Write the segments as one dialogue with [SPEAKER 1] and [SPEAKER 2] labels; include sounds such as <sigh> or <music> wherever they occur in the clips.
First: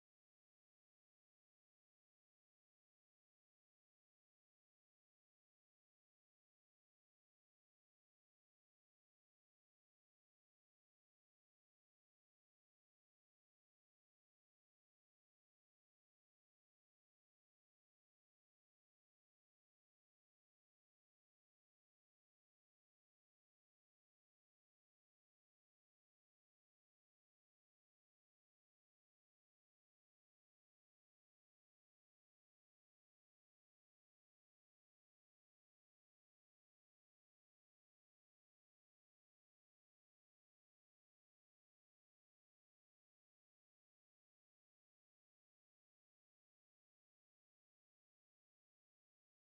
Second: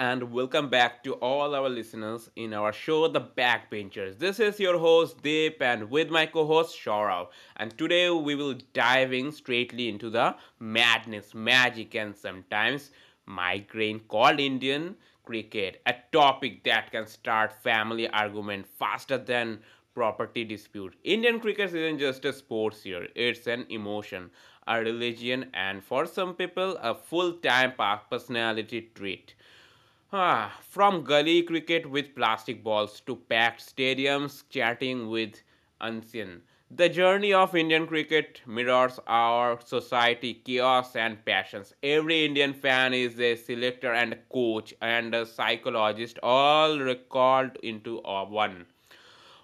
[SPEAKER 1] and welcome back to all our listeners in our show The Backbenchers. This is your host Deep and with my co-host Shaurav. And today we will diving straightly into the madness, magic and sometimes migraine called Indian cricket, a topic that can start family argument faster than property dispute. Indian cricket isn't just a sports here, it's an emotion, a religion, and for some people, a full time personality trait. From gully cricket with plastic balls to packed stadiums chatting with Ansin. The journey of Indian cricket mirrors our society chaos and passions. Every Indian fan is a selector and a coach and a psychologist, all recalled into one.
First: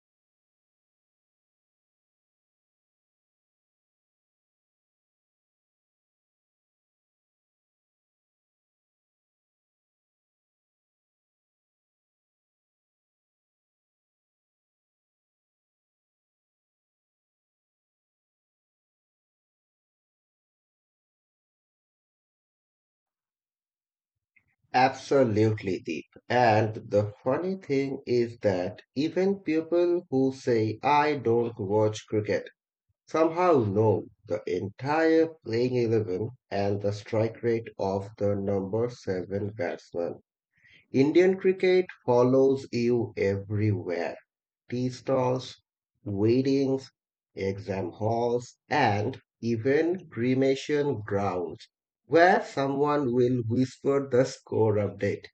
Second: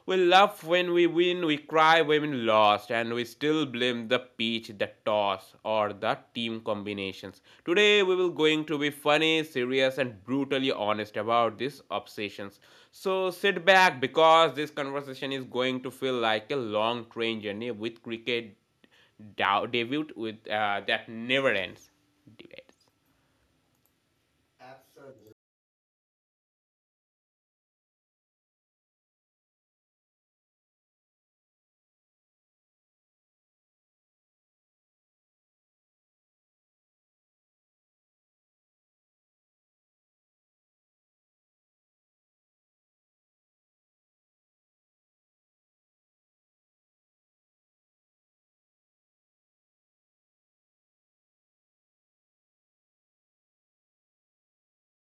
[SPEAKER 1] We laugh when we win, we cry when we lost, and we still blame the pitch, the toss, or the team combinations. Today we will going to be funny, serious, and brutally honest about these obsessions. So sit back because this conversation is going to feel like a long train journey with cricket debut with that never ends. Debates.
[SPEAKER 2] Absolutely, Deep. And the funny thing is that even people who say, I don't watch cricket, somehow know the entire playing 11 and the strike rate of the number 7 batsman. Indian cricket follows you everywhere tea stalls, weddings, exam halls, and even cremation grounds, where someone will whisper the score update.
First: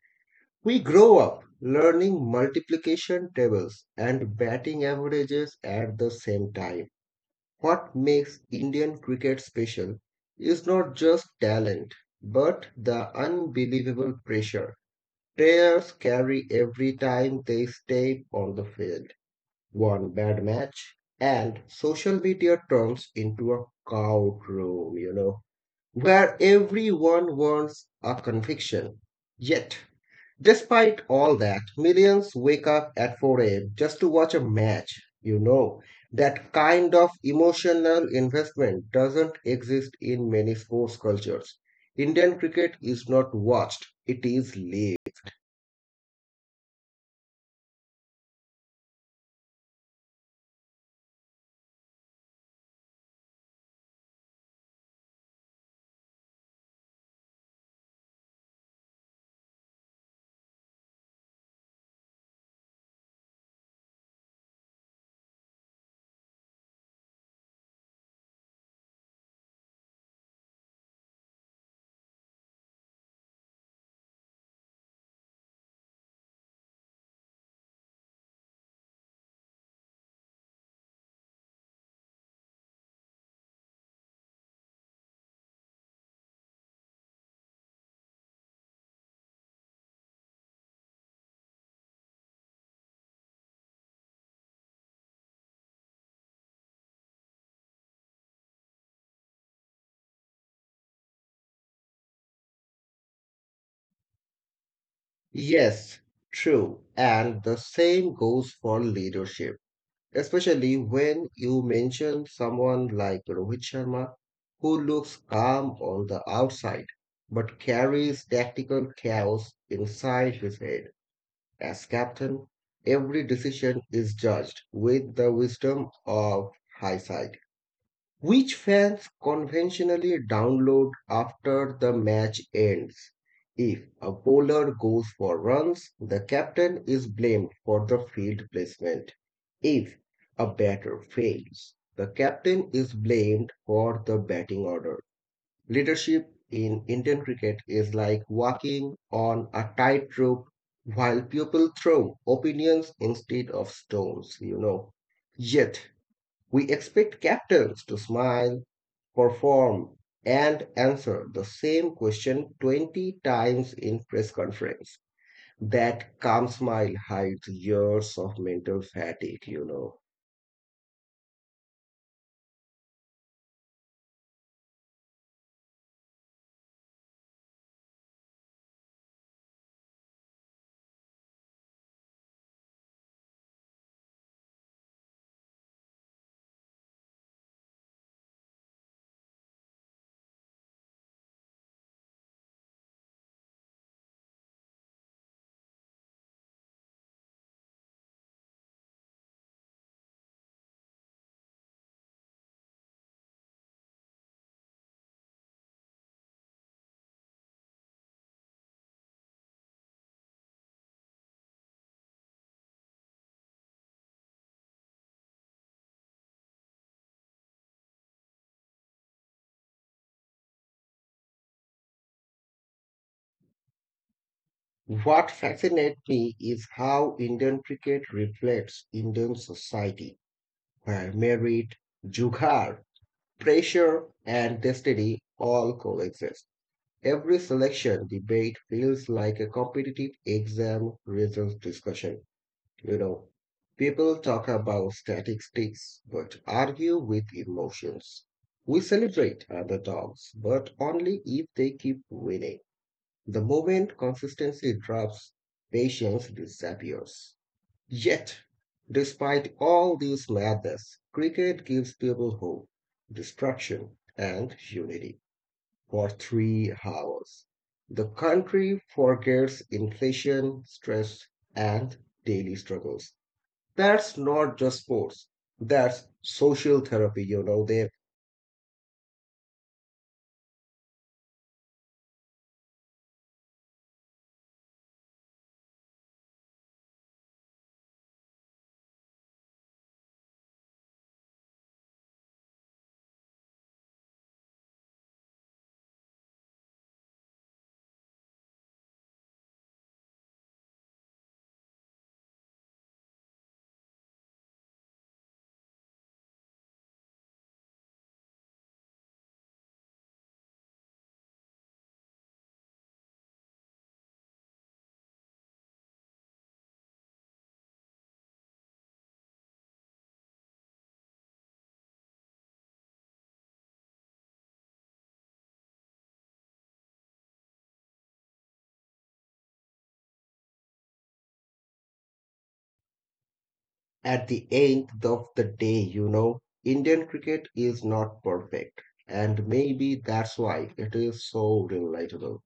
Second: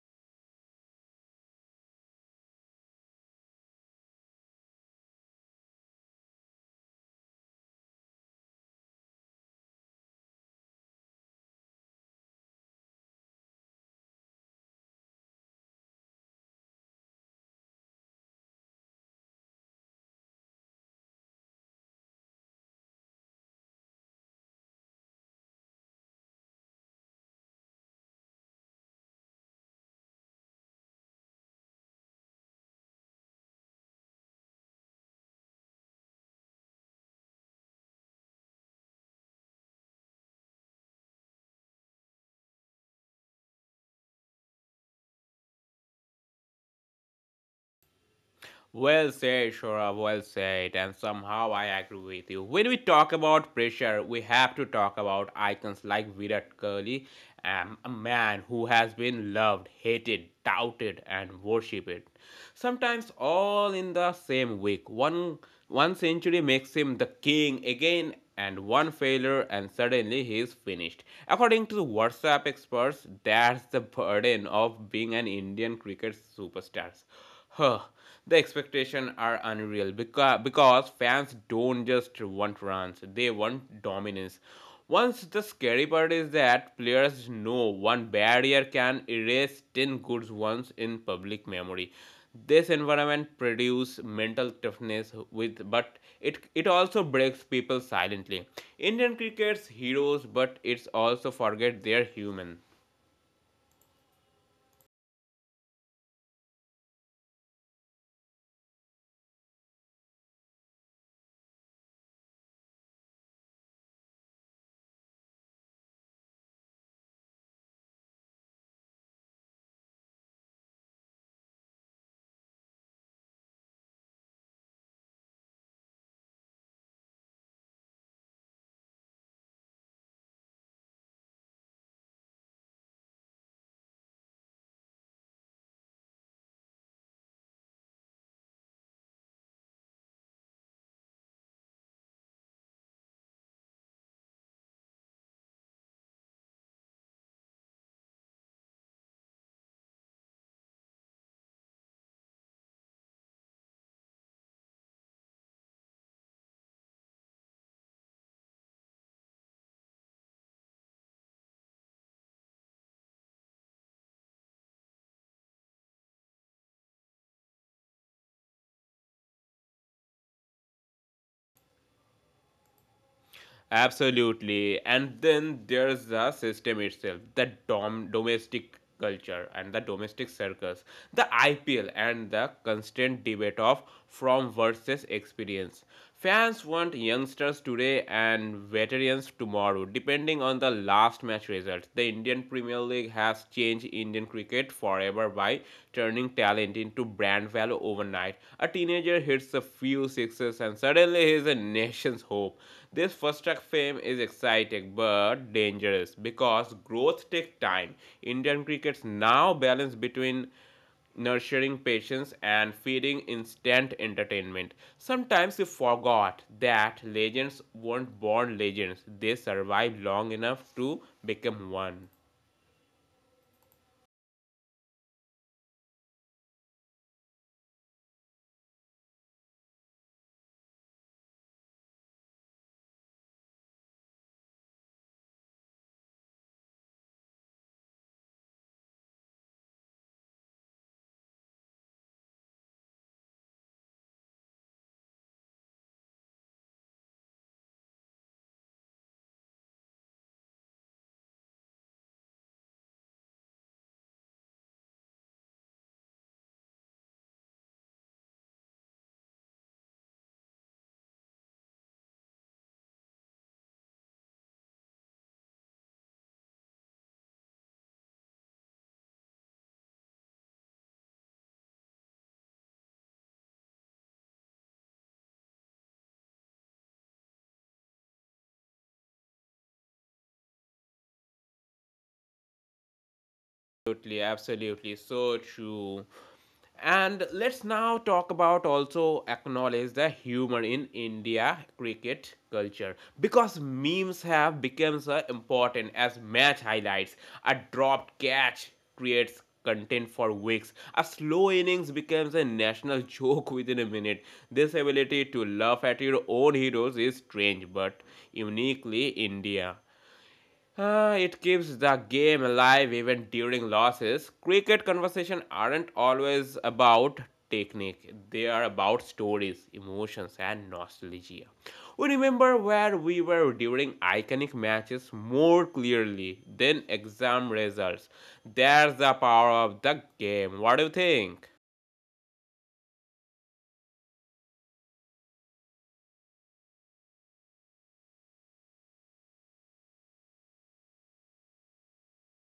[SPEAKER 2] We grow up learning multiplication tables and batting averages at the same time. What makes Indian cricket special is not just talent, but the unbelievable pressure players carry every time they step on the field. One bad match, and social media turns into a courtroom, where everyone wants a conviction. Yet, despite all that, millions wake up at 4 a.m. just to watch a match. You know, that kind of emotional investment doesn't exist in many sports cultures. Indian cricket is not watched, it is lived.
[SPEAKER 1] Well said, Shora, well said, and somehow I agree with you. When we talk about pressure, we have to talk about icons like Virat Kohli, a man who has been loved, hated, doubted, and worshipped. Sometimes all in the same week. One century makes him the king again, and one failure, and suddenly he is finished. According to the WhatsApp experts, that's the burden of being an Indian cricket superstar Huh. The expectations are unreal because fans don't just want runs, they want dominance. Once the scary part is that players know one barrier can erase 10 good ones in public memory. This environment produces mental toughness with but it also breaks people silently. Indian cricket's heroes but it's also forget they're human.
[SPEAKER 2] Yes, true. And the same goes for leadership. Especially when you mention someone like Rohit Sharma, who looks calm on the outside but carries tactical chaos inside his head. As captain, every decision is judged with the wisdom of hindsight. Which fans conventionally download after the match ends. If a bowler goes for runs, the captain is blamed for the field placement. If a batter fails, the captain is blamed for the batting order. Leadership in Indian cricket is like walking on a tightrope while people throw opinions instead of stones. Yet, we expect captains to smile perform and answer the same question 20 times in press conference. That calm smile hides years of mental fatigue.
[SPEAKER 1] Absolutely. And then there's the system itself, the domestic culture and the domestic circus, the IPL and the constant debate of from versus experience. Fans want youngsters today and veterans tomorrow, depending on the last match results. The Indian Premier League has changed Indian cricket forever by turning talent into brand value overnight. A teenager hits a few sixes and suddenly he is a nation's hope. This first track fame is exciting but dangerous because growth takes time. Indian crickets now balance between nurturing patience and feeding instant entertainment. Sometimes we forgot that legends weren't born legends, they survived long enough to become one.
[SPEAKER 2] What fascinates me is how Indian cricket reflects Indian society, where merit, jugaad, pressure, and destiny all coexist. Every selection debate feels like a competitive exam result discussion. You know, People talk about statistics but argue with emotions. We celebrate underdogs, but only if they keep winning. The moment consistency drops, patience disappears. Yet, despite all this madness, cricket gives people hope, destruction, and unity for 3 hours. The country forgets inflation, stress, and daily struggles, that's not just sports, that's social therapy you know there
[SPEAKER 1] Absolutely, absolutely, so true. And let's now talk about also acknowledge the humor in India cricket culture because memes have become so important as match highlights. A dropped catch creates content for weeks. A slow innings becomes a national <laughs> joke within a minute. This ability to laugh at your own heroes is strange but uniquely India. It keeps the game alive even during losses. Cricket conversation aren't always about technique. They are about stories, emotions and nostalgia. We remember where we were during iconic matches more clearly than exam results. There's the power of the game. What do you think?
[SPEAKER 2] At the end of the day, Indian cricket is not perfect, and maybe that's why it is so relatable.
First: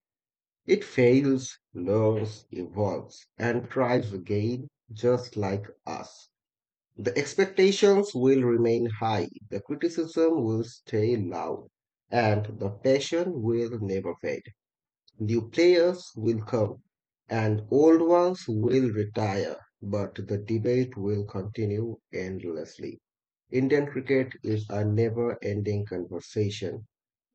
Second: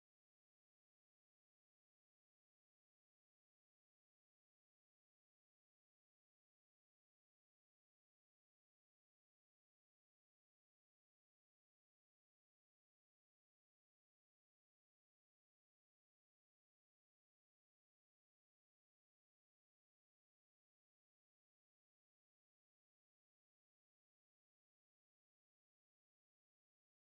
[SPEAKER 2] It fails, learns, evolves, and tries again, just like us. The expectations will remain high, the criticism will stay loud, and the passion will never fade. New players will come and old ones will retire, but the debate will continue endlessly. Indian cricket is a never ending conversation,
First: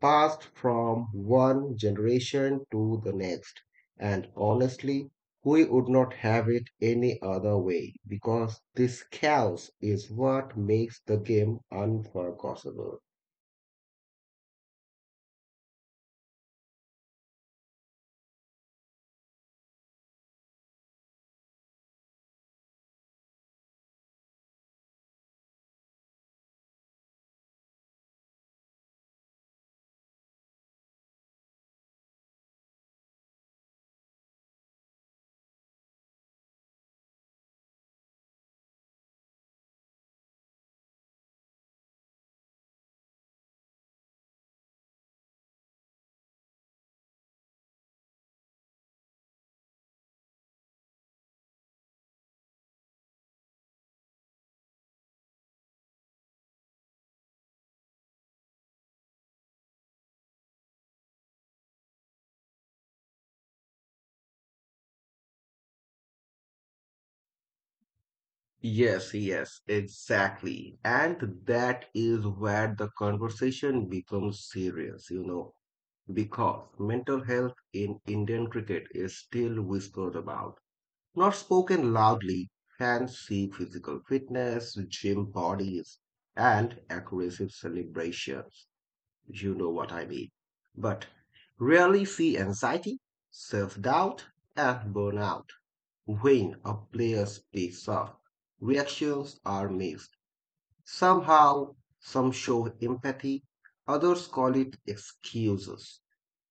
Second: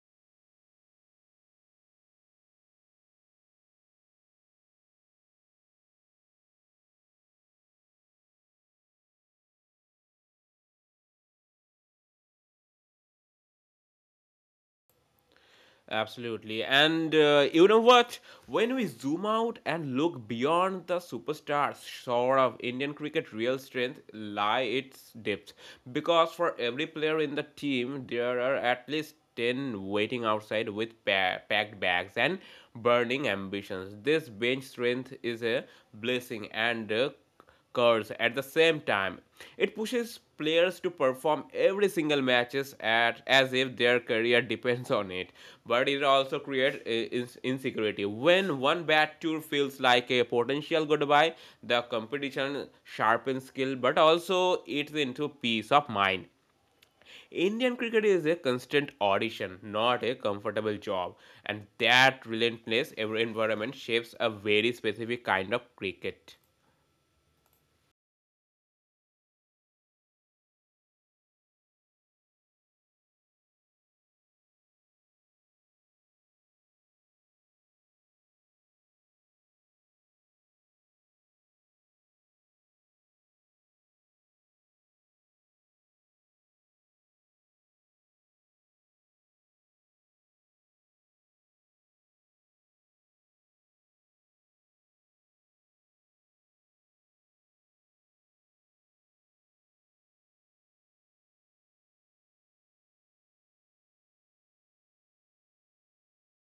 [SPEAKER 2] passed from one generation to the next. And honestly, we would not have it any other way because this chaos is what makes the game unforgettable.
[SPEAKER 1] Absolutely. And you know what? When we zoom out and look beyond the superstars, sort of Indian cricket real strength lie its depth. Because for every player in the team, there are at least 10 waiting outside with packed bags and burning ambitions. This bench strength is a blessing and a curves at the same time. It pushes players to perform every single matches at as if their career <laughs> depends on it. But it also creates insecurity. When one bad tour feels like a potential goodbye, the competition sharpens skill but also eats into peace of mind. Indian cricket is a constant audition, not a comfortable job, and that relentless environment shapes a very specific kind of cricket.
[SPEAKER 2] Yes, yes, exactly. And that is where the conversation becomes serious, because mental health in Indian cricket is still whispered about, not spoken loudly. Fans see physical fitness, gym bodies, and aggressive celebrations. You know what I mean. But rarely see anxiety, self-doubt, and burnout. When a player speaks up, reactions are mixed. Somehow, some show empathy, others call it excuses.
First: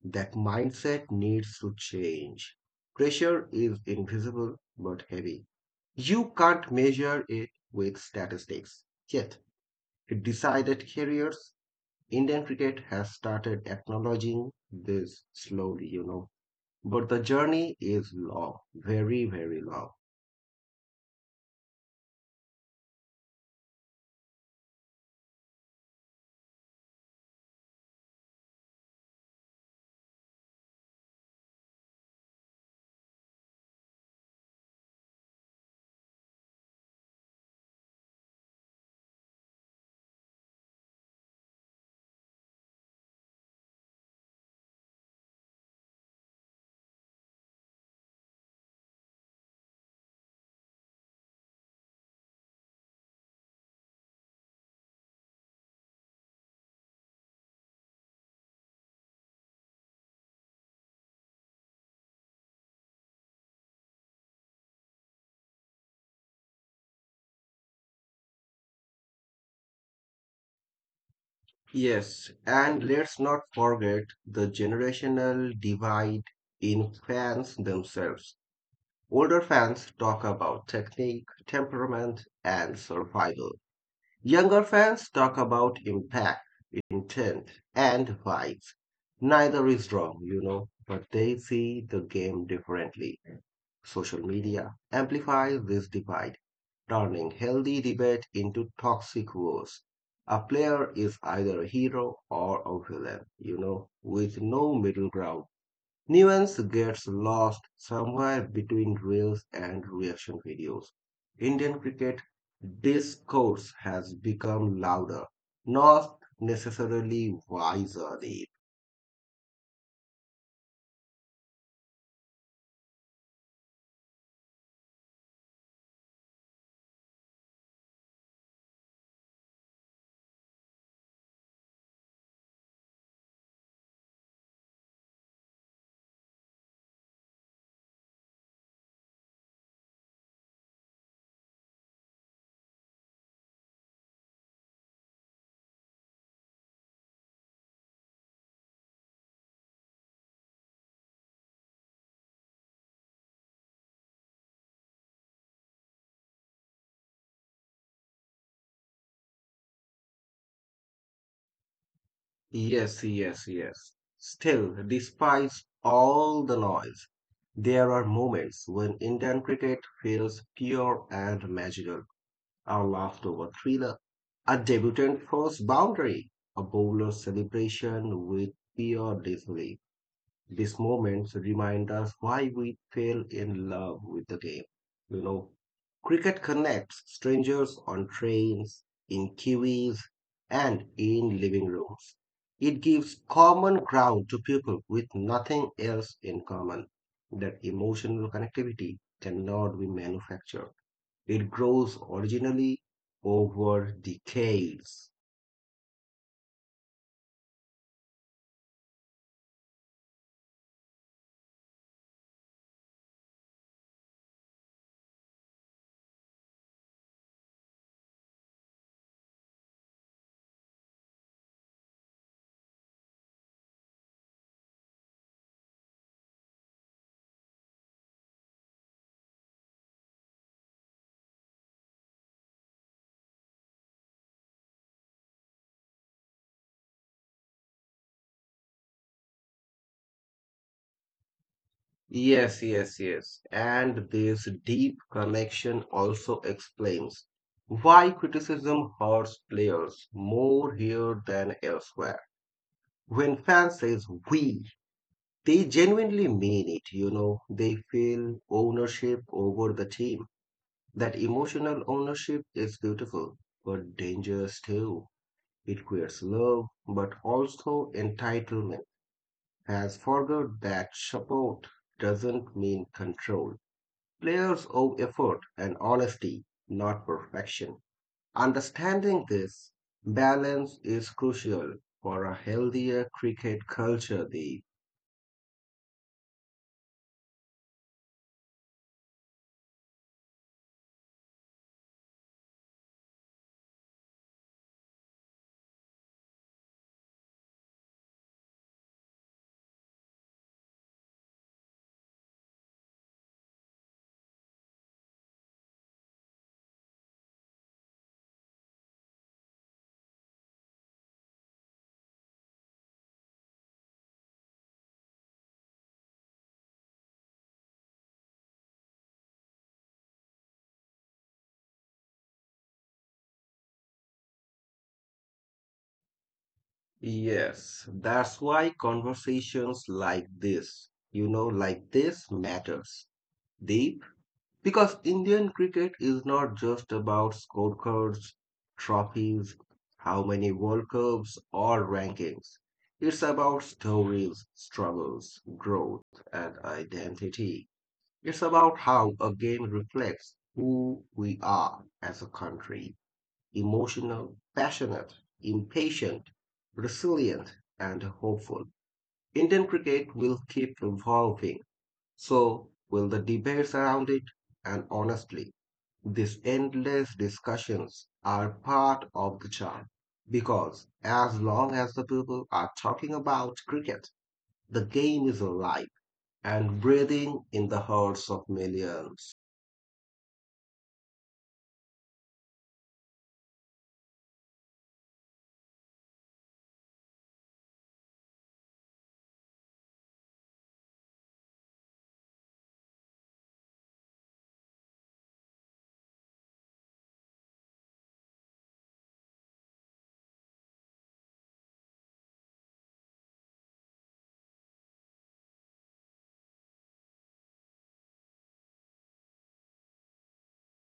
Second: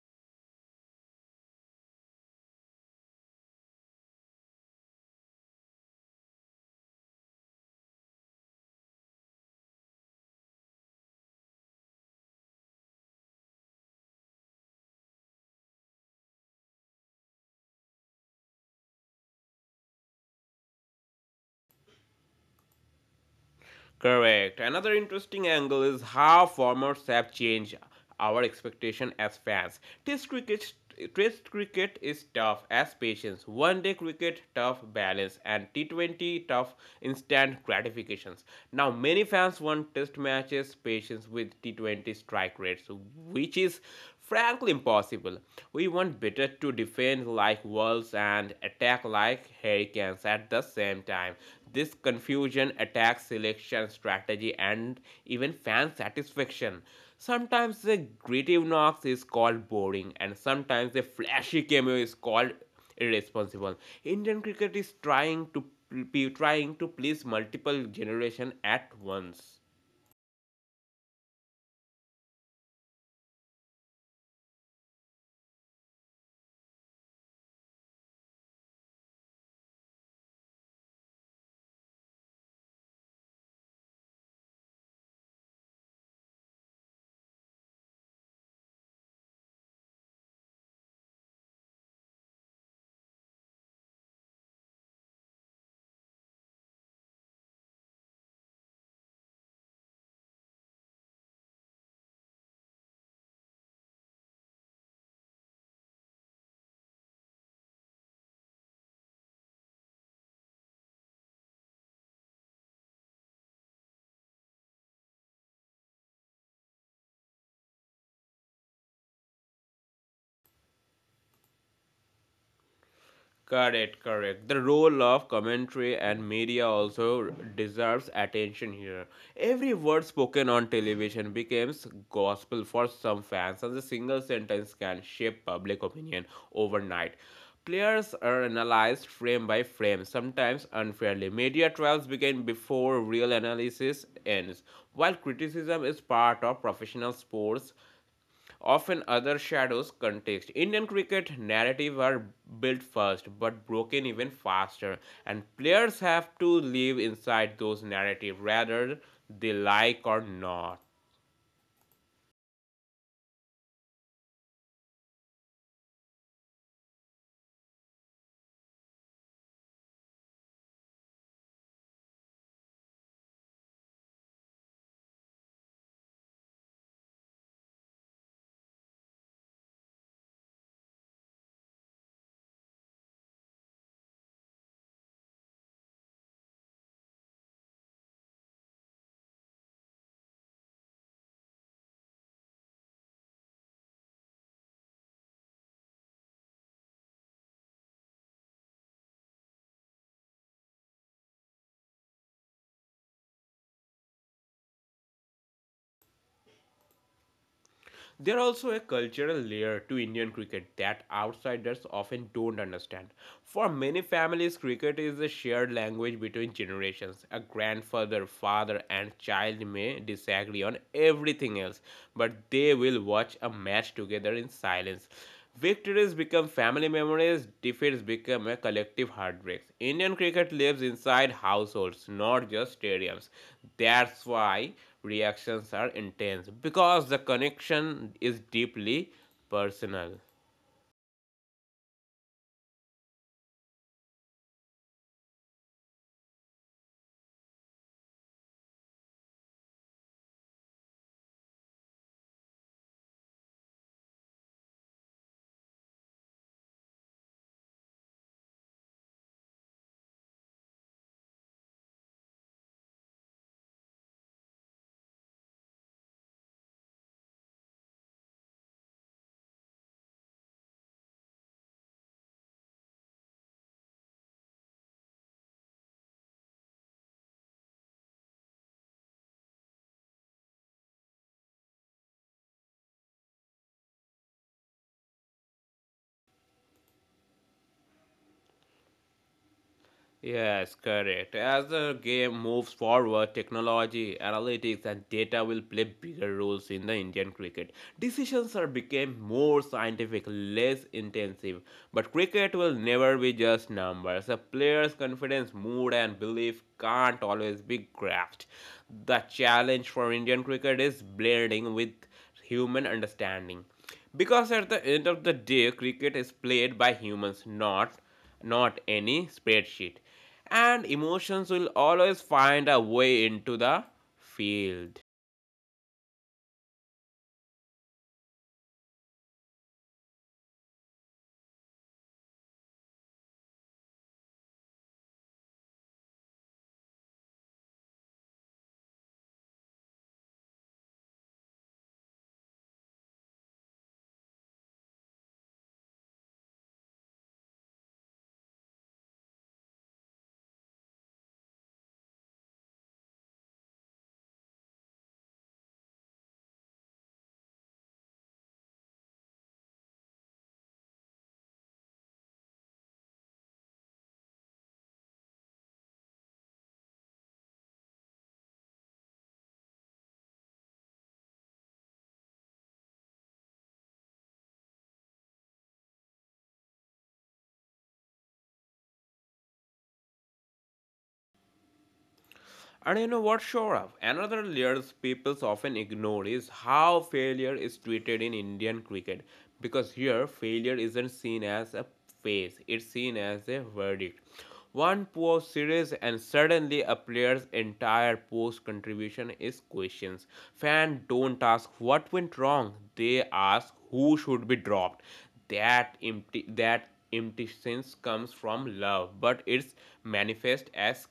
[SPEAKER 2] That mindset needs to change. Pressure is invisible but heavy. You can't measure it with statistics. Yet, it decided careers. Indian cricket has started acknowledging this slowly. But the journey is long, very, very long.
[SPEAKER 1] Correct. Another interesting angle is how formats have changed our expectation as fans. Test cricket Test cricket is tough as patience, one day cricket tough balance, and T20 tough instant gratifications. Now, many fans want test matches patience with T20 strike rates, which is frankly impossible. We want better to defend like wolves and attack like hurricanes at the same time. This confusion attacks selection, strategy, and even fan satisfaction. Sometimes the gritty Knox is called boring, and sometimes the flashy cameo is called irresponsible. Indian cricket is trying to please multiple generation at once.
[SPEAKER 2] Yes, and let's not forget the generational divide in fans themselves. Older fans talk about technique, temperament, and survival. Younger fans talk about impact, intent, and vibes. Neither is wrong, but they see the game differently. Social media amplifies this divide, turning healthy debate into toxic wars. A player is either a hero or a villain, with no middle ground. Nuance gets lost somewhere between reels and reaction videos. Indian cricket discourse has become louder, not necessarily wiser, Deep.
[SPEAKER 1] Correct, correct. The role of commentary and media also deserves attention here. Every word spoken on television becomes gospel for some fans, and a single sentence can shape public opinion overnight. Players are analyzed frame by frame, sometimes unfairly. Media trials begin before real analysis ends. While criticism is part of professional sports, often other shadows context. Indian cricket narrative are built first but broken even faster, and players have to live inside those narrative rather they like or not.
[SPEAKER 2] Yes, yes, yes. Still, despite all the noise, there are moments when Indian cricket feels pure and magical. A laughed thriller, a debutant first boundary, a bowler celebration with pure disbelief. These moments remind us why we fell in love with the game. You know, Cricket connects strangers on trains, in kiwis, and in living rooms. It gives common ground to people with nothing else in common. That emotional connectivity cannot be manufactured. It grows originally over decades.
[SPEAKER 1] There are also a cultural layer to Indian cricket that outsiders often don't understand. For many families, cricket is a shared language between generations. A grandfather, father, and child may disagree on everything else, but they will watch a match together in silence. Victories become family memories, defeats become a collective heartbreak. Indian cricket lives inside households, not just stadiums. That's why reactions are intense because the connection is deeply personal.
[SPEAKER 2] Yes, yes, yes. And this deep connection also explains why criticism hurts players more here than elsewhere. When fans says we, they genuinely mean it. They feel ownership over the team. That emotional ownership is beautiful, but dangerous too. It creates love, but also entitlement. Has forgot that support doesn't mean control. Players owe effort and honesty, not perfection. Understanding this balance is crucial for a healthier cricket culture, Deep.
[SPEAKER 1] Yes, correct. As the game moves forward, technology, analytics, and data will play bigger roles in the Indian cricket. Decisions are became more scientific, less intensive. But cricket will never be just numbers. A player's confidence, mood, and belief can't always be grasped. The challenge for Indian cricket is blending with human understanding. Because at the end of the day, cricket is played by humans, not any spreadsheet. And emotions will always find a way into the field.
[SPEAKER 2] Yes, that's why conversations like this matters, Deep. Because Indian cricket is not just about scorecards, trophies, how many World Cups, or rankings. It's about stories, struggles, growth, and identity. It's about how a game reflects who we are as a country, emotional, passionate, impatient, resilient, and hopeful. Indian cricket will keep evolving, so will the debates around it. And honestly, these endless discussions are part of the charm because as long as the people are talking about cricket, the game is alive and breathing in the hearts of millions.
[SPEAKER 1] And you know what, Shorav? Another layer people often ignore is how failure is treated in Indian cricket. Because here, failure isn't seen as a phase, it's seen as a verdict. One poor series, and suddenly a player's entire post contribution is questioned. Fans don't ask what went wrong, they ask who should be dropped. That empty sense comes from love, but it's manifest as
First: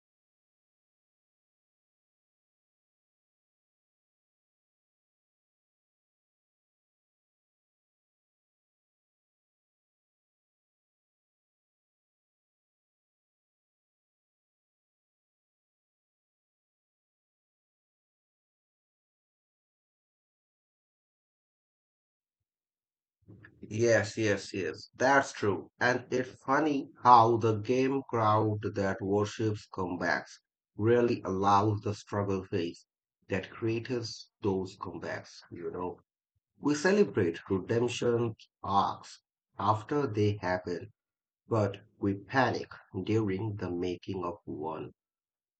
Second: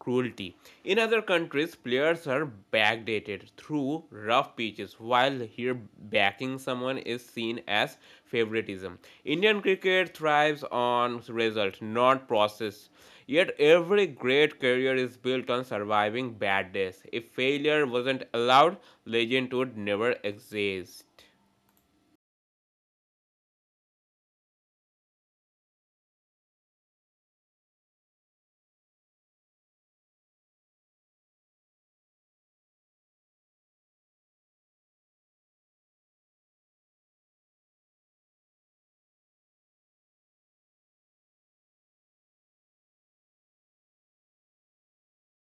[SPEAKER 1] cruelty. In other countries, players are backdated through rough pitches, while here backing someone is seen as favoritism. Indian cricket thrives on result, not process. Yet every great career is built on surviving bad days. If failure wasn't allowed, legend would never exist.
[SPEAKER 2] Yes, yes, yes, that's true. And it's funny how the game crowd that worships comebacks really allows the struggle phase that creates those comebacks. We celebrate redemption arcs after they happen, but we panic during the making of one.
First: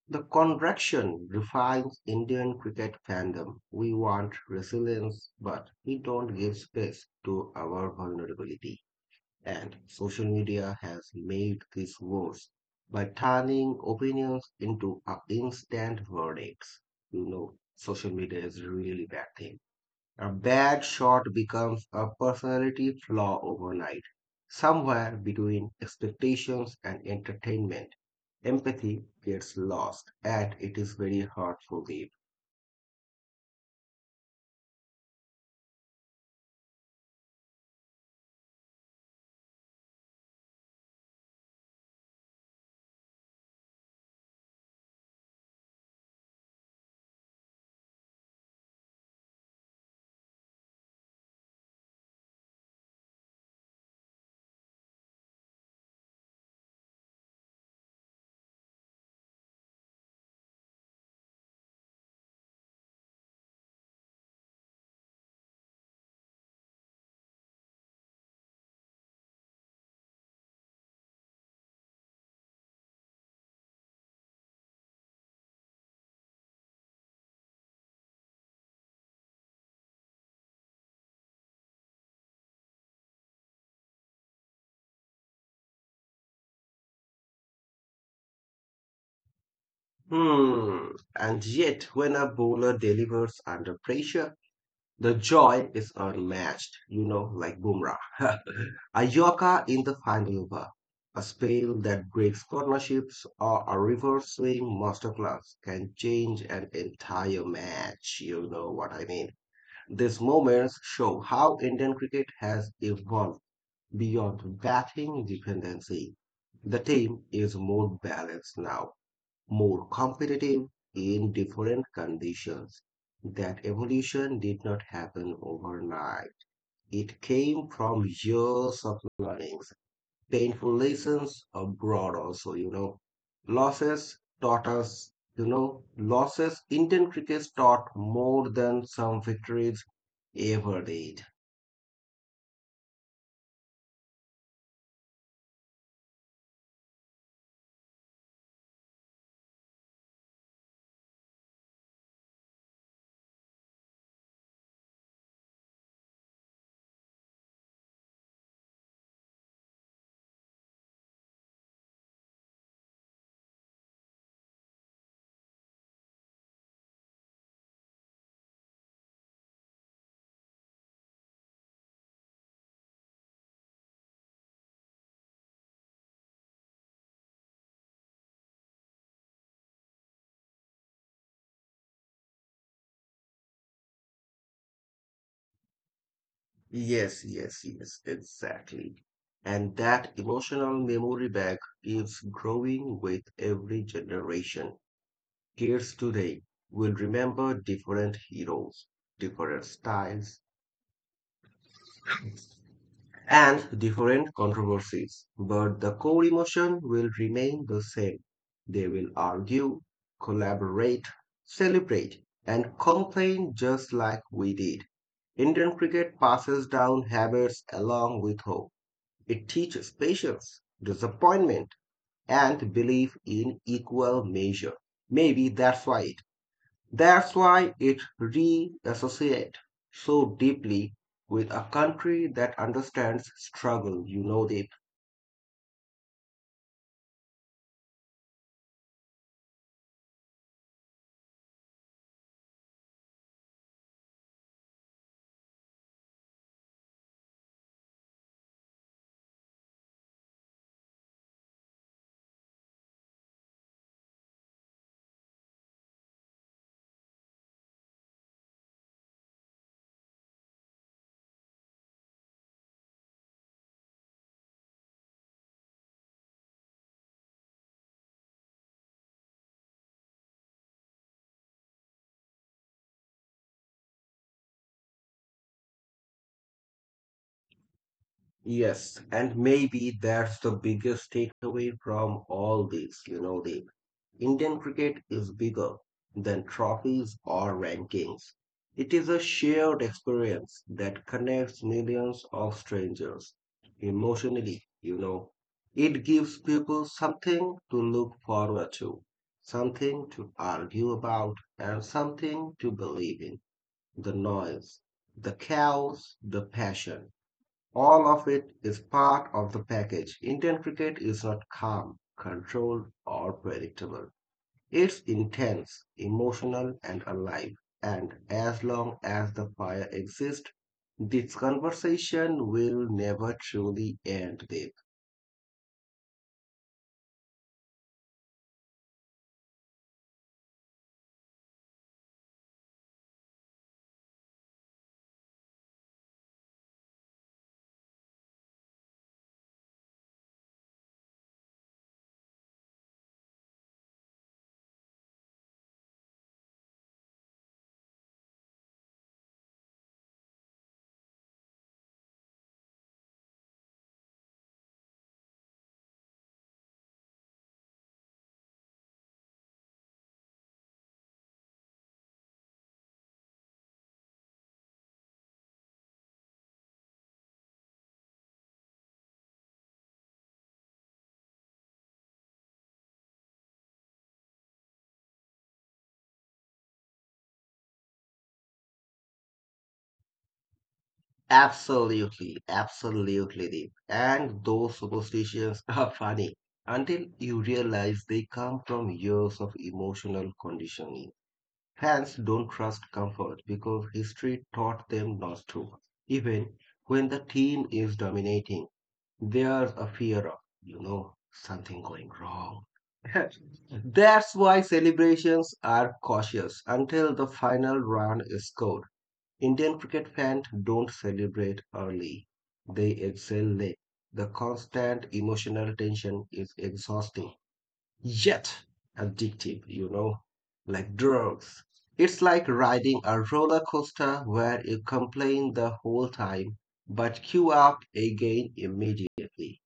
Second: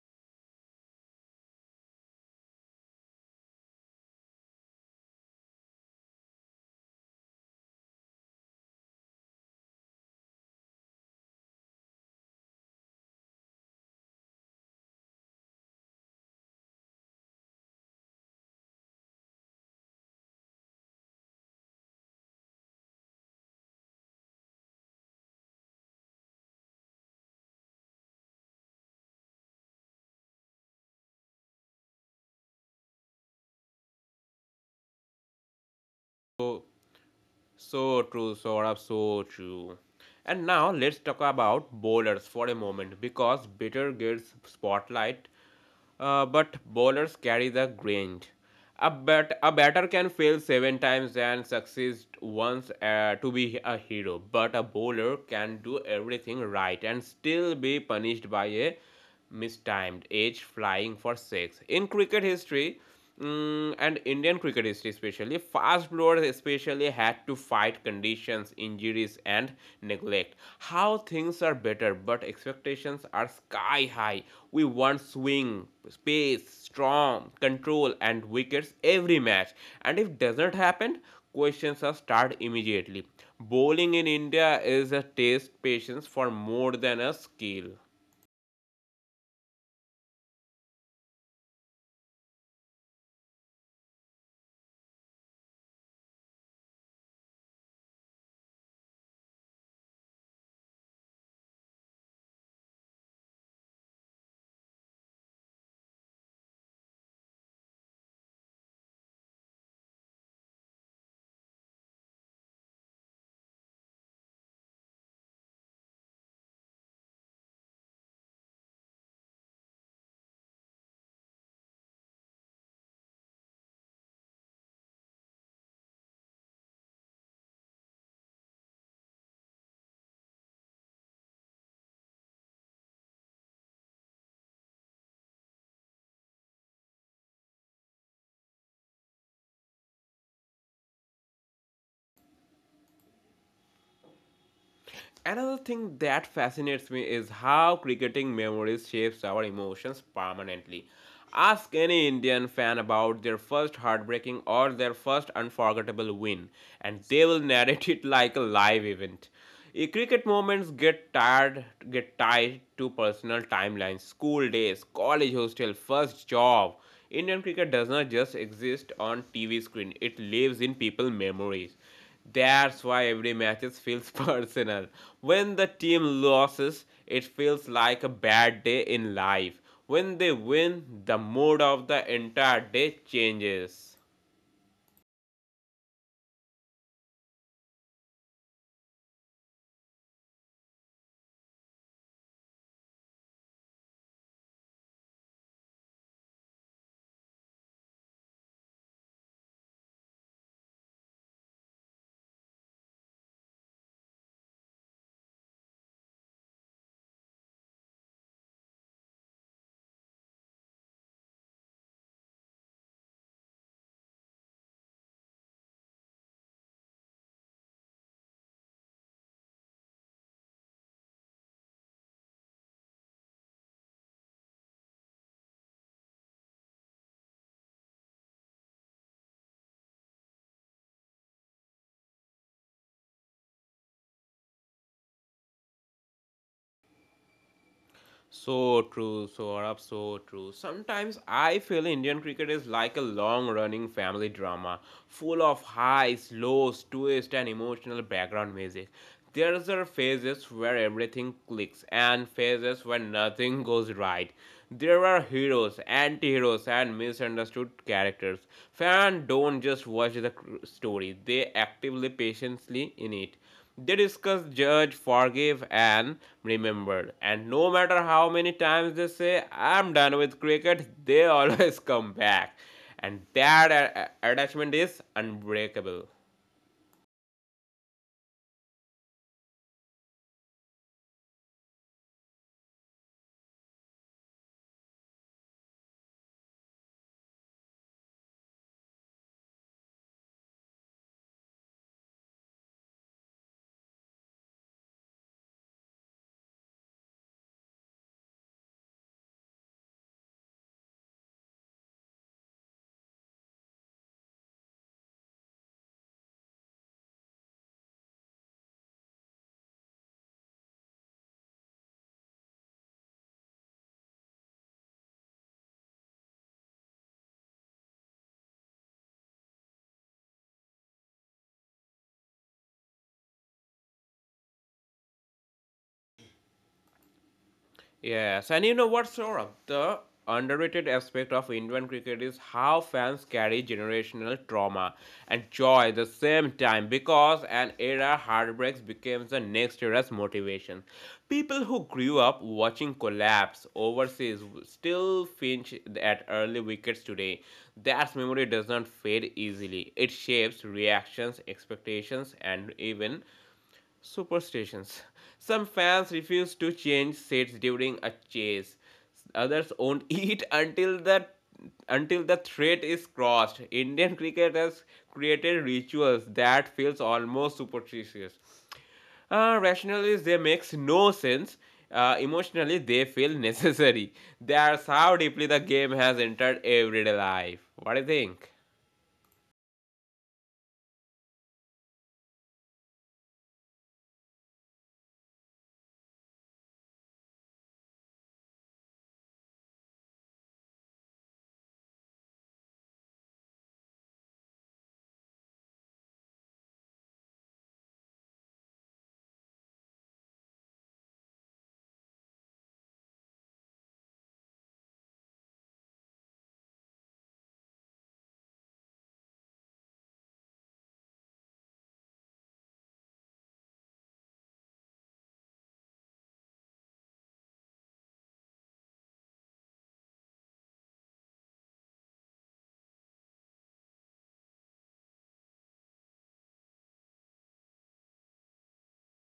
[SPEAKER 2] The contraction defines Indian cricket fandom. We want resilience, but we don't give space to our vulnerability. And social media has made this worse by turning opinions into instant verdicts. Social media is a really bad thing. A bad shot becomes a personality flaw overnight. Somewhere between expectations and entertainment, empathy gets lost, and it is very hard to live.
[SPEAKER 1] So So true, Saurabh, so true. And now let's talk about bowlers for a moment because batter gets spotlight, but bowlers carry the grain. A batter can fail seven times and succeed once to be a hero, but a bowler can do everything right and still be punished by a mistimed edge flying for six. In cricket history, and Indian cricket history especially, fast bowlers especially had to fight conditions, injuries, and neglect. How things are better, but expectations are sky high. We want swing, pace, strong, control, and wickets every match. And if doesn't happen, questions are start immediately. Bowling in India is a test patience for more than a skill.
[SPEAKER 2] Hmm. And yet, when a bowler delivers under pressure, the joy is unmatched, like Bumrah. <laughs> A Yorker in the final over, a spell that breaks partnerships, or a reverse swing masterclass can change an entire match. You know what I mean? These moments show how Indian cricket has evolved beyond batting dependency. The team is more balanced now, more competitive in different conditions. That evolution did not happen overnight. It came from years of learnings, painful lessons abroad also. Losses taught us, losses Indian cricket taught more than some victories ever did.
[SPEAKER 1] Another thing that fascinates me is how cricketing memories shapes our emotions permanently. Ask any Indian fan about their first heartbreaking or their first unforgettable win, and they will narrate it like a live event. Cricket moments get tied to personal timelines, school days, college hostel, first job. Indian cricket does not just exist on TV screen; it lives in people's memories. That's why every match feels <laughs> personal. When the team loses, it feels like a bad day in life. When they win, the mood of the entire day changes.
[SPEAKER 2] Yes, yes, yes, exactly. And that emotional memory bank is growing with every generation. Kids today will remember different heroes, different styles, and different controversies, but the core emotion will remain the same. They will argue, collaborate, celebrate, and complain just like we did. Indian cricket passes down habits along with hope. It teaches patience, disappointment, and belief in equal measure. Maybe that's why it reassociates so deeply with a country that understands struggle, you know it.
[SPEAKER 1] So true, so Arab, so true. Sometimes I feel Indian cricket is like a long running family drama, full of highs, lows, twists, and emotional background music. There are phases where everything clicks and phases where nothing <laughs> goes right. There are heroes, anti heroes, and misunderstood characters. Fans don't just watch the story, they actively, patiently in it. They discussed, judged, forgave, and remembered. And no matter how many times they say, I'm done with cricket, they <laughs> always come back. And that attachment is unbreakable.
[SPEAKER 2] Yes, and maybe that's the biggest takeaway from all this, you know it. Indian cricket is bigger than trophies or rankings. It is a shared experience that connects millions of strangers emotionally. It gives people something to look forward to, something to argue about, and something to believe in. The noise, the chaos, the passion, all of it is part of the package. Indian cricket is not calm, controlled, or predictable. It's intense, emotional, and alive. And as long as the fire exists, this conversation will never truly end, Deep.
[SPEAKER 1] Yes, and you know what, Saurabh? The underrated aspect of Indian cricket is how fans carry generational trauma and joy at the same time because an era heartbreaks becomes the next era's motivation. People who grew up watching collapse overseas still finch at early wickets today. That memory does not fade easily. It shapes reactions, expectations, and even superstitions. Some fans refuse to change seats during a chase. Others won't <laughs> eat until the threat is crossed. Indian cricket has created rituals that feels almost superstitious. Rationally, they makes no sense. Emotionally, they feel necessary. That's how deeply the game has entered everyday life. What do you think?
[SPEAKER 2] Absolutely, absolutely, Deep. And those superstitions <laughs> are funny until you realize they come from years of emotional conditioning. Fans don't trust comfort because history taught them not to, even when the team is dominating. There's a fear of something going wrong. <laughs> That's why celebrations are cautious until the final run is scored. Indian cricket fans don't celebrate early, they exhale late. The constant emotional tension is exhausting, yet addictive, like drugs. It's like riding a roller coaster where you complain the whole time but queue up again immediately.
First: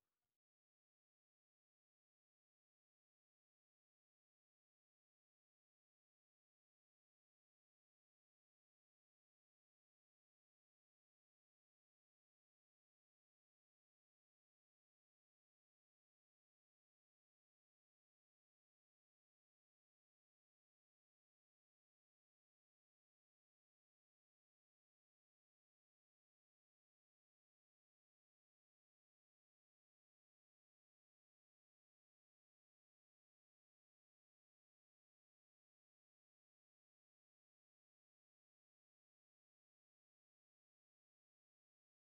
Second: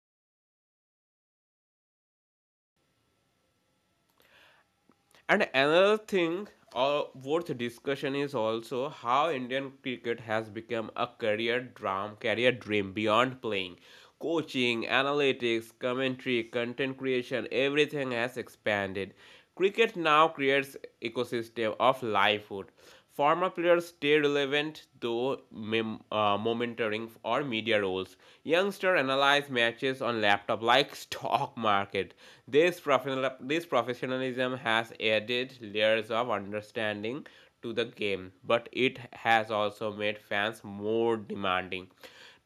[SPEAKER 1] And another thing worth discussion is also how Indian cricket has become a career dream beyond playing. Coaching, analytics, commentary, content creation, everything has expanded. Cricket now creates ecosystem of livelihood. Former players stay relevant though monitoring or media roles. Youngsters analyze matches on laptop like <laughs> stock market. This professionalism has added layers of understanding to the game, but it has also made fans more demanding.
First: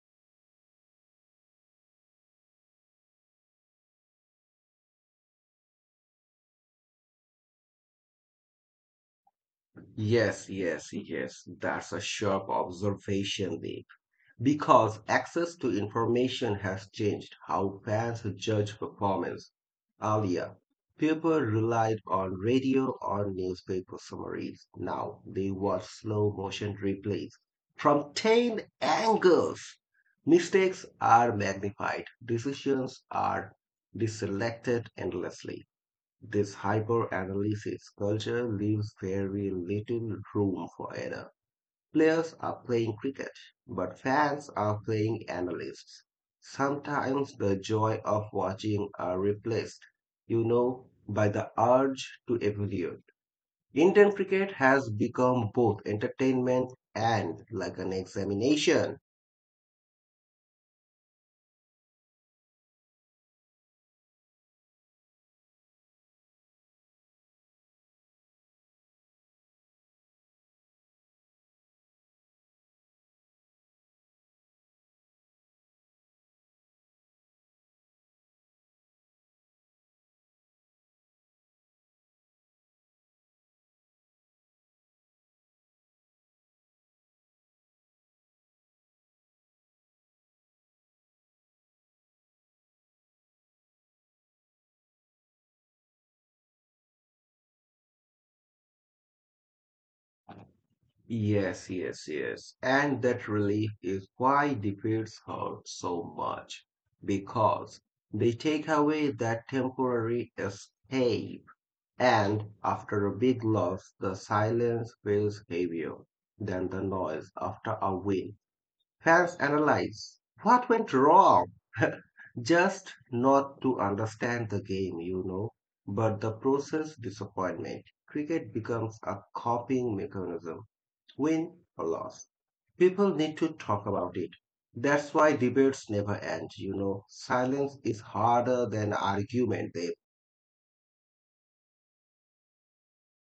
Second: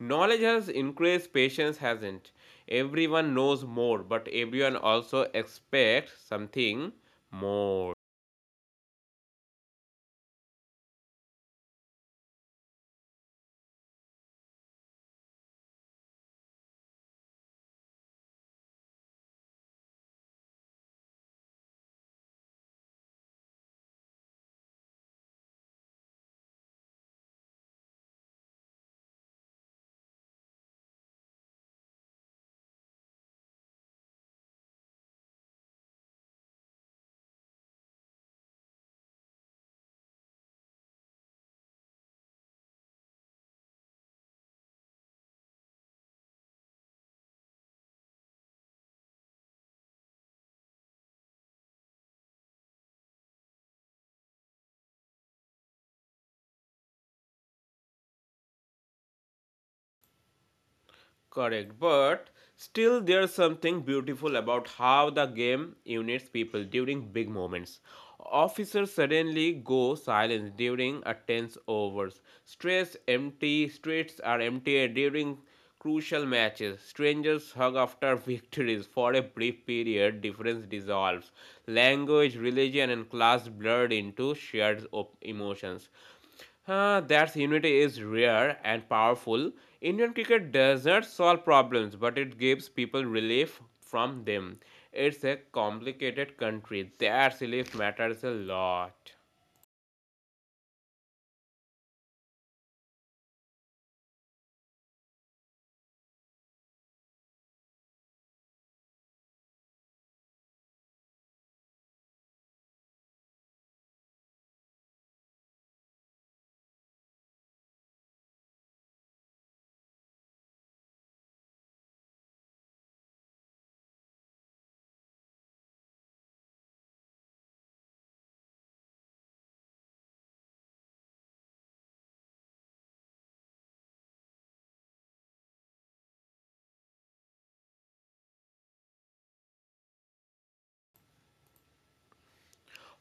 [SPEAKER 1] Knowledge has increased, patience hasn't. Everyone knows more, but everyone also expects something more.
[SPEAKER 2] Yes, yes, yes. That's a sharp observation, Lee. Because access to information has changed how fans judge performance. Earlier, people relied on radio or newspaper summaries. Now they watch slow motion replays from 10 angles. Mistakes are magnified, decisions are deselected endlessly. This hyper-analysis culture leaves very little room for error. Players are playing cricket, but fans are playing analysts. Sometimes the joy of watching are replaced, by the urge to evaluate. Indian cricket has become both entertainment and like an examination.
[SPEAKER 1] Correct, but still there's something beautiful about how the game units people during big moments. Officers suddenly go silent during a tense overs. Stress empty streets are empty during crucial matches. Strangers hug after <laughs> victories. For a brief period, difference dissolves. Language, religion, and class blurred into shared emotions. That unity is rare and powerful. Indian cricket does not solve problems, but it gives people relief from them. It's a complicated country. That relief matters a lot.
[SPEAKER 2] Yes, yes, yes. And that relief is why the defeats hurt so much, because they take away that temporary escape. And after a big loss, the silence feels heavier than the noise after a win. Fans analyze what went wrong, <laughs> just not to understand the game, but the process disappointment. Cricket becomes a coping mechanism win or loss. People need to talk about it. That's why debates never end. Silence is harder than argument, They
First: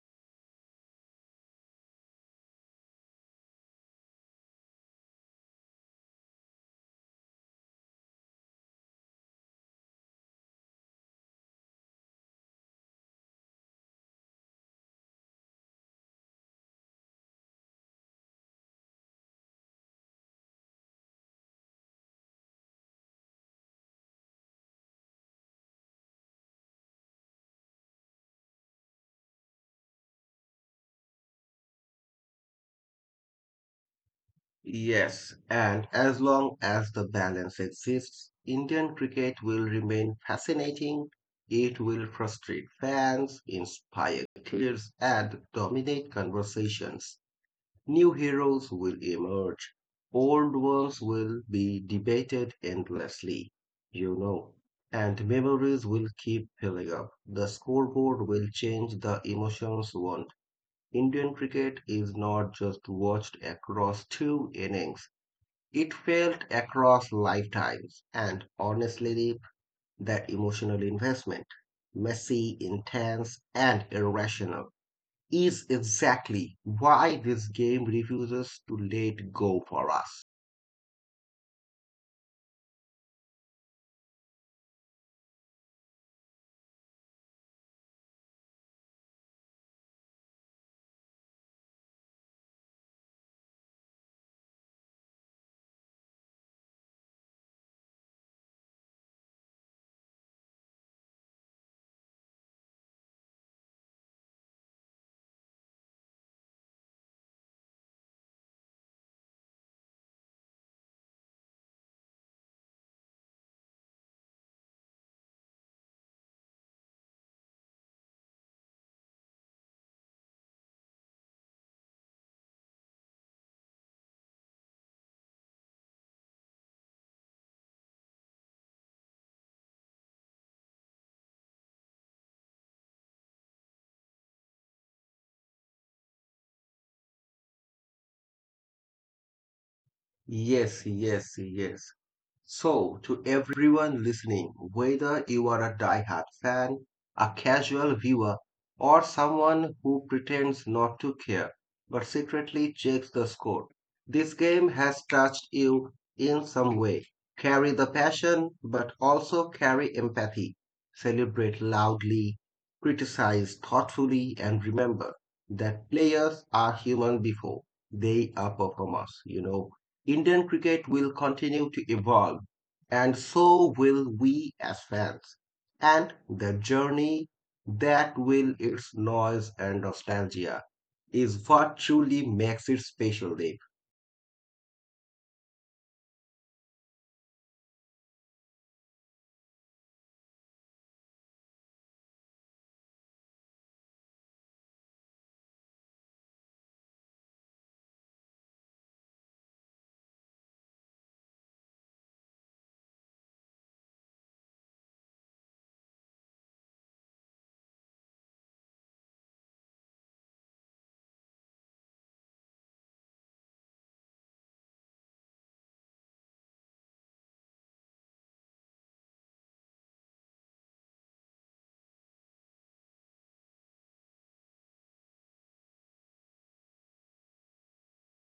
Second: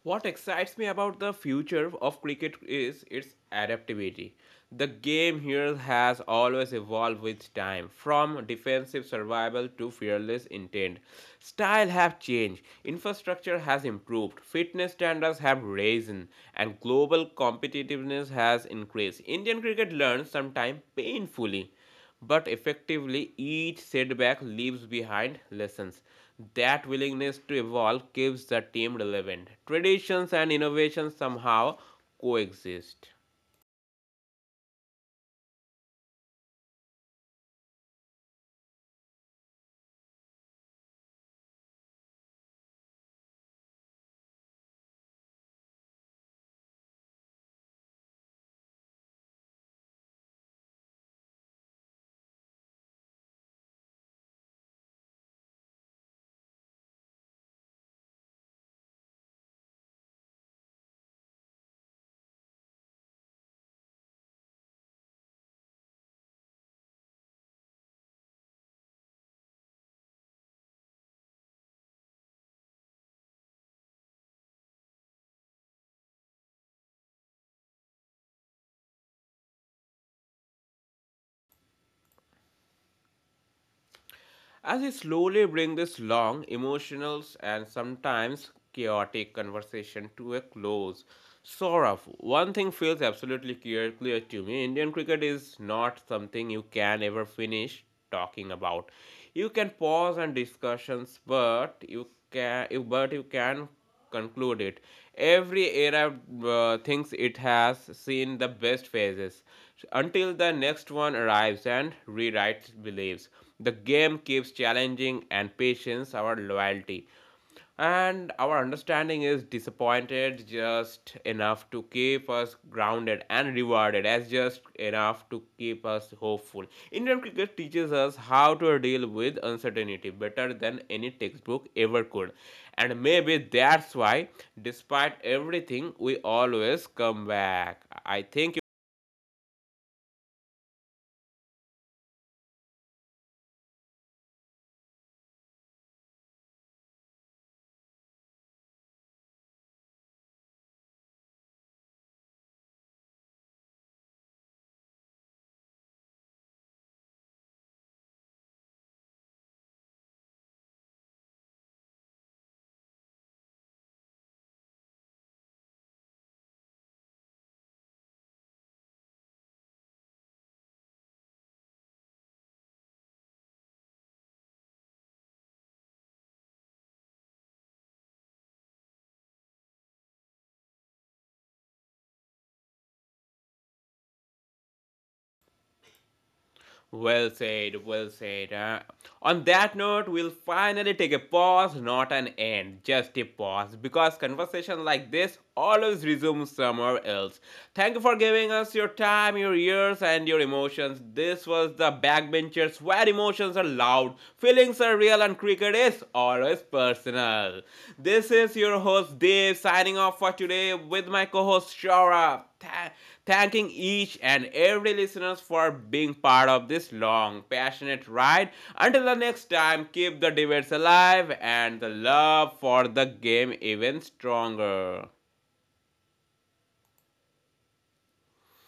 [SPEAKER 1] What excites me about the future of cricket is its adaptability. The game here has always evolved with time, from defensive survival to fearless intent. Style have changed, infrastructure has improved, fitness standards have risen, and global competitiveness has increased. Indian cricket learns sometimes painfully but effectively, each setback leaves behind lessons. That willingness to evolve keeps the team relevant. Traditions and innovations somehow coexist.
[SPEAKER 2] Yes, and as long as the balance exists, Indian cricket will remain fascinating. It will frustrate fans, inspire players, and dominate conversations. New heroes will emerge, old ones will be debated endlessly, you know, and memories will keep filling up. The scoreboard will change, the emotions won't. Indian cricket is not just watched across two innings, it felt across lifetimes, and honestly, that emotional investment, messy, intense, and irrational, is exactly why this game refuses to let go for us.
[SPEAKER 1] As we slowly bring this long, emotional, and sometimes chaotic conversation to a close, Saurav, one thing feels absolutely clear to me. Indian cricket is not something you can ever finish talking about. You can pause on discussions, but but you can conclude it. Every era thinks it has seen the best phases until the next one arrives and rewrites beliefs. The game keeps challenging and patience our loyalty. And our understanding is disappointed just enough to keep us grounded and rewarded as just enough to keep us hopeful. Indian cricket teaches us how to deal with uncertainty better than any textbook ever could. And maybe that's why, despite everything, we always come back. I think.
[SPEAKER 2] Yes, yes, yes. So, to everyone listening, whether you are a diehard fan, a casual viewer, or someone who pretends not to care but secretly checks the score, this game has touched you in some way. Carry the passion, but also carry empathy. Celebrate loudly, criticize thoughtfully, and remember that players are human before they are performers. Indian cricket will continue to evolve, and so will we as fans. And the journey that will its noise and nostalgia is what truly makes it special.
[SPEAKER 1] Well said, well said. Huh? On that note, we'll finally take a pause, not an end, just a pause, because conversation like this always resumes somewhere else. Thank you for giving us your time, your ears, and your emotions. This was the Backbenchers, where emotions are loud, feelings are real, and cricket is business or is personal. This is your host Dave signing off for today with my co-host Shora. Thanking each and every listeners for being part of this long, passionate ride. Until the next time, keep the debates alive and the love for the game even stronger.